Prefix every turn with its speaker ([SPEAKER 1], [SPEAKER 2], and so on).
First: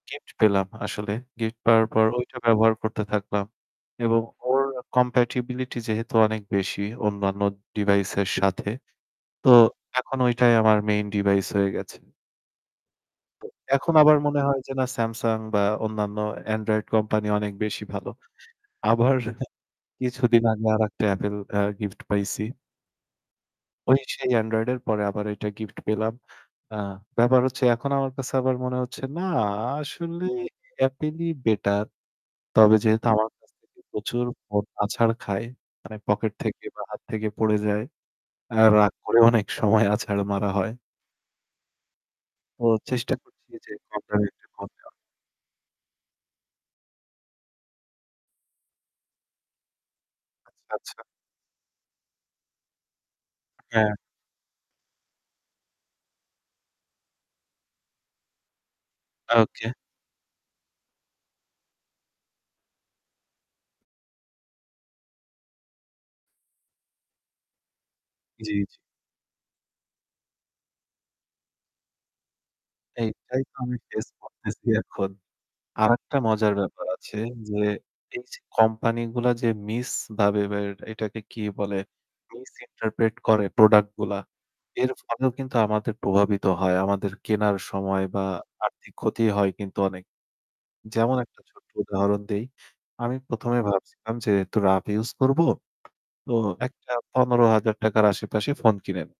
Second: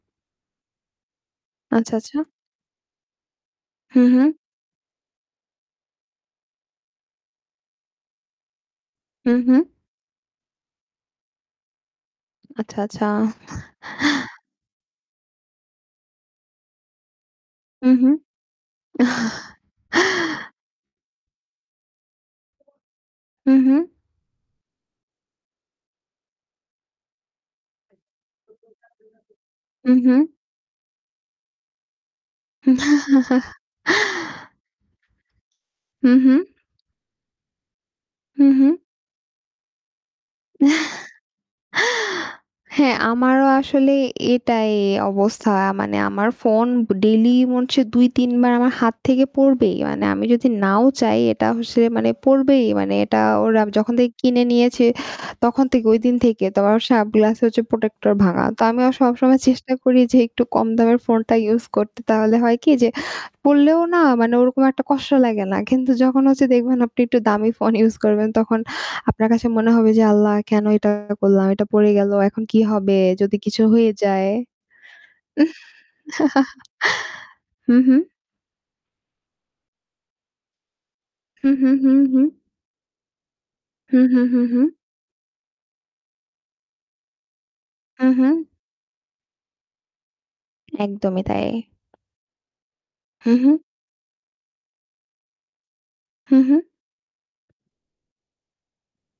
[SPEAKER 1] Gift পেলাম আসলে। Gift পাওয়ার
[SPEAKER 2] আচ্ছা,
[SPEAKER 1] পর
[SPEAKER 2] আচ্ছা।
[SPEAKER 1] ঐটা ব্যবহার করতে থাকলাম।
[SPEAKER 2] হু,
[SPEAKER 1] এবং
[SPEAKER 2] হু।
[SPEAKER 1] ওর compatibility যেহেতু অনেক বেশি, অন্যান্য device এর সাথে।
[SPEAKER 2] হু,
[SPEAKER 1] তো
[SPEAKER 2] হু।
[SPEAKER 1] এখন ঐটাই আমার main device হয়ে গেছে।
[SPEAKER 2] আচ্ছা, আচ্ছা।
[SPEAKER 1] এখন আবার মনে হয় যে না Samsung বা অন্যান্য Android কোম্পানি অনেক বেশি
[SPEAKER 2] হু, হু।
[SPEAKER 1] ভালো। আবার কিছুদিন আগে আরেকটা Apple অ্যা গিফট পাইছি।
[SPEAKER 2] হু, হু।
[SPEAKER 1] ওই সেই Android এর পরে আবার এইটা গিফট পেলাম। আ ব্যাপার হচ্ছে এখন আমার কাছে আবার মনে হচ্ছে না
[SPEAKER 2] হু, হু।
[SPEAKER 1] আসলে Apple ই বেটার। তবে যেহেতু আমার কাছ থেকে প্রচুর ফোন আছাড় খায়, মানে
[SPEAKER 2] হু,
[SPEAKER 1] পকেট
[SPEAKER 2] হুঁ।
[SPEAKER 1] থেকে বা হাত থেকে পড়ে যায়।
[SPEAKER 2] হু,
[SPEAKER 1] অ্যা
[SPEAKER 2] হু।
[SPEAKER 1] রাগ করেও অনেক সময় অনেক সময় আছাড় মারা হয়। ও
[SPEAKER 2] হ্যাঁ,
[SPEAKER 1] চেষ্টা
[SPEAKER 2] আমারও
[SPEAKER 1] করছি যে
[SPEAKER 2] আসলে
[SPEAKER 1] কম দামি একটি ফোন
[SPEAKER 2] এটাই
[SPEAKER 1] নেওয়া।
[SPEAKER 2] অবস্থা। আ মানে আমার ফোন ডেইলি মন সে ২, ৩ বার আমার হাত থেকে পড়বেই। মানে আমি যদি
[SPEAKER 1] আচ্ছা,
[SPEAKER 2] নাও
[SPEAKER 1] আচ্ছা।
[SPEAKER 2] চাই এটা অ সে মানে পড়বেই। মানে এটা ওর আ
[SPEAKER 1] হ্যাঁ।
[SPEAKER 2] যখন থেকে কিনে নিয়েছে, তখন থেকে ঐদিন থেকে ত ওর সব গ্লাস হচ্ছে protector ভাঙা। তো আমিও সবসময়
[SPEAKER 1] ওকে।
[SPEAKER 2] চেষ্টা করি যে একটু কম দামের ফোনটা ইউজ করতে। তাহলে হয় কি? যে পড়লেও না মানে ওরকম একটা কষ্ট লাগে না। কিন্তু যখন হচ্ছে দেখবেন আপনি একটু দামি ফোন ইউজ করবেন
[SPEAKER 1] জ্বী,
[SPEAKER 2] তখন
[SPEAKER 1] জ্বী।
[SPEAKER 2] আপনার কাছে মনে হবে যে "আল্লাহ কেন এটা করলাম? এটা পড়ে গেলো। এখন কি হবে? যদি
[SPEAKER 1] এইটাই তো
[SPEAKER 2] কিছু
[SPEAKER 1] আমি
[SPEAKER 2] হয়ে
[SPEAKER 1] ফেস
[SPEAKER 2] যায়।"
[SPEAKER 1] করতেছি এখন।
[SPEAKER 2] উম
[SPEAKER 1] আরেকটা মজার ব্যাপার আছে। যে
[SPEAKER 2] হু, হুঁ।
[SPEAKER 1] এই যে কোম্পানিগুলা যে মিসভাবে বা এটাকে কি
[SPEAKER 2] হুম, হুম,
[SPEAKER 1] বলে?
[SPEAKER 2] হুম, হুম।
[SPEAKER 1] Misinterpret করে
[SPEAKER 2] হু,
[SPEAKER 1] প্রোডাক্টগুলা,
[SPEAKER 2] হু, হু, হু।
[SPEAKER 1] এর ফলেও কিন্তু আমাদের প্রভাবিত হয় আমাদের কেনার সময়
[SPEAKER 2] হু,
[SPEAKER 1] বা
[SPEAKER 2] হু।
[SPEAKER 1] আর্থিক ক্ষতি হয় কিন্তু অনেক। যেমন
[SPEAKER 2] একদমই
[SPEAKER 1] একটা
[SPEAKER 2] তাই।
[SPEAKER 1] ছোট্ট উদাহরণ দেই। আমি
[SPEAKER 2] হু,
[SPEAKER 1] ১ম
[SPEAKER 2] হু।
[SPEAKER 1] এ ভাবছিলাম যে একটু rough use করবো। তো
[SPEAKER 2] হু, হু।
[SPEAKER 1] একটা ৳১৫,০০০ র আশেপাশে ফোন কিনে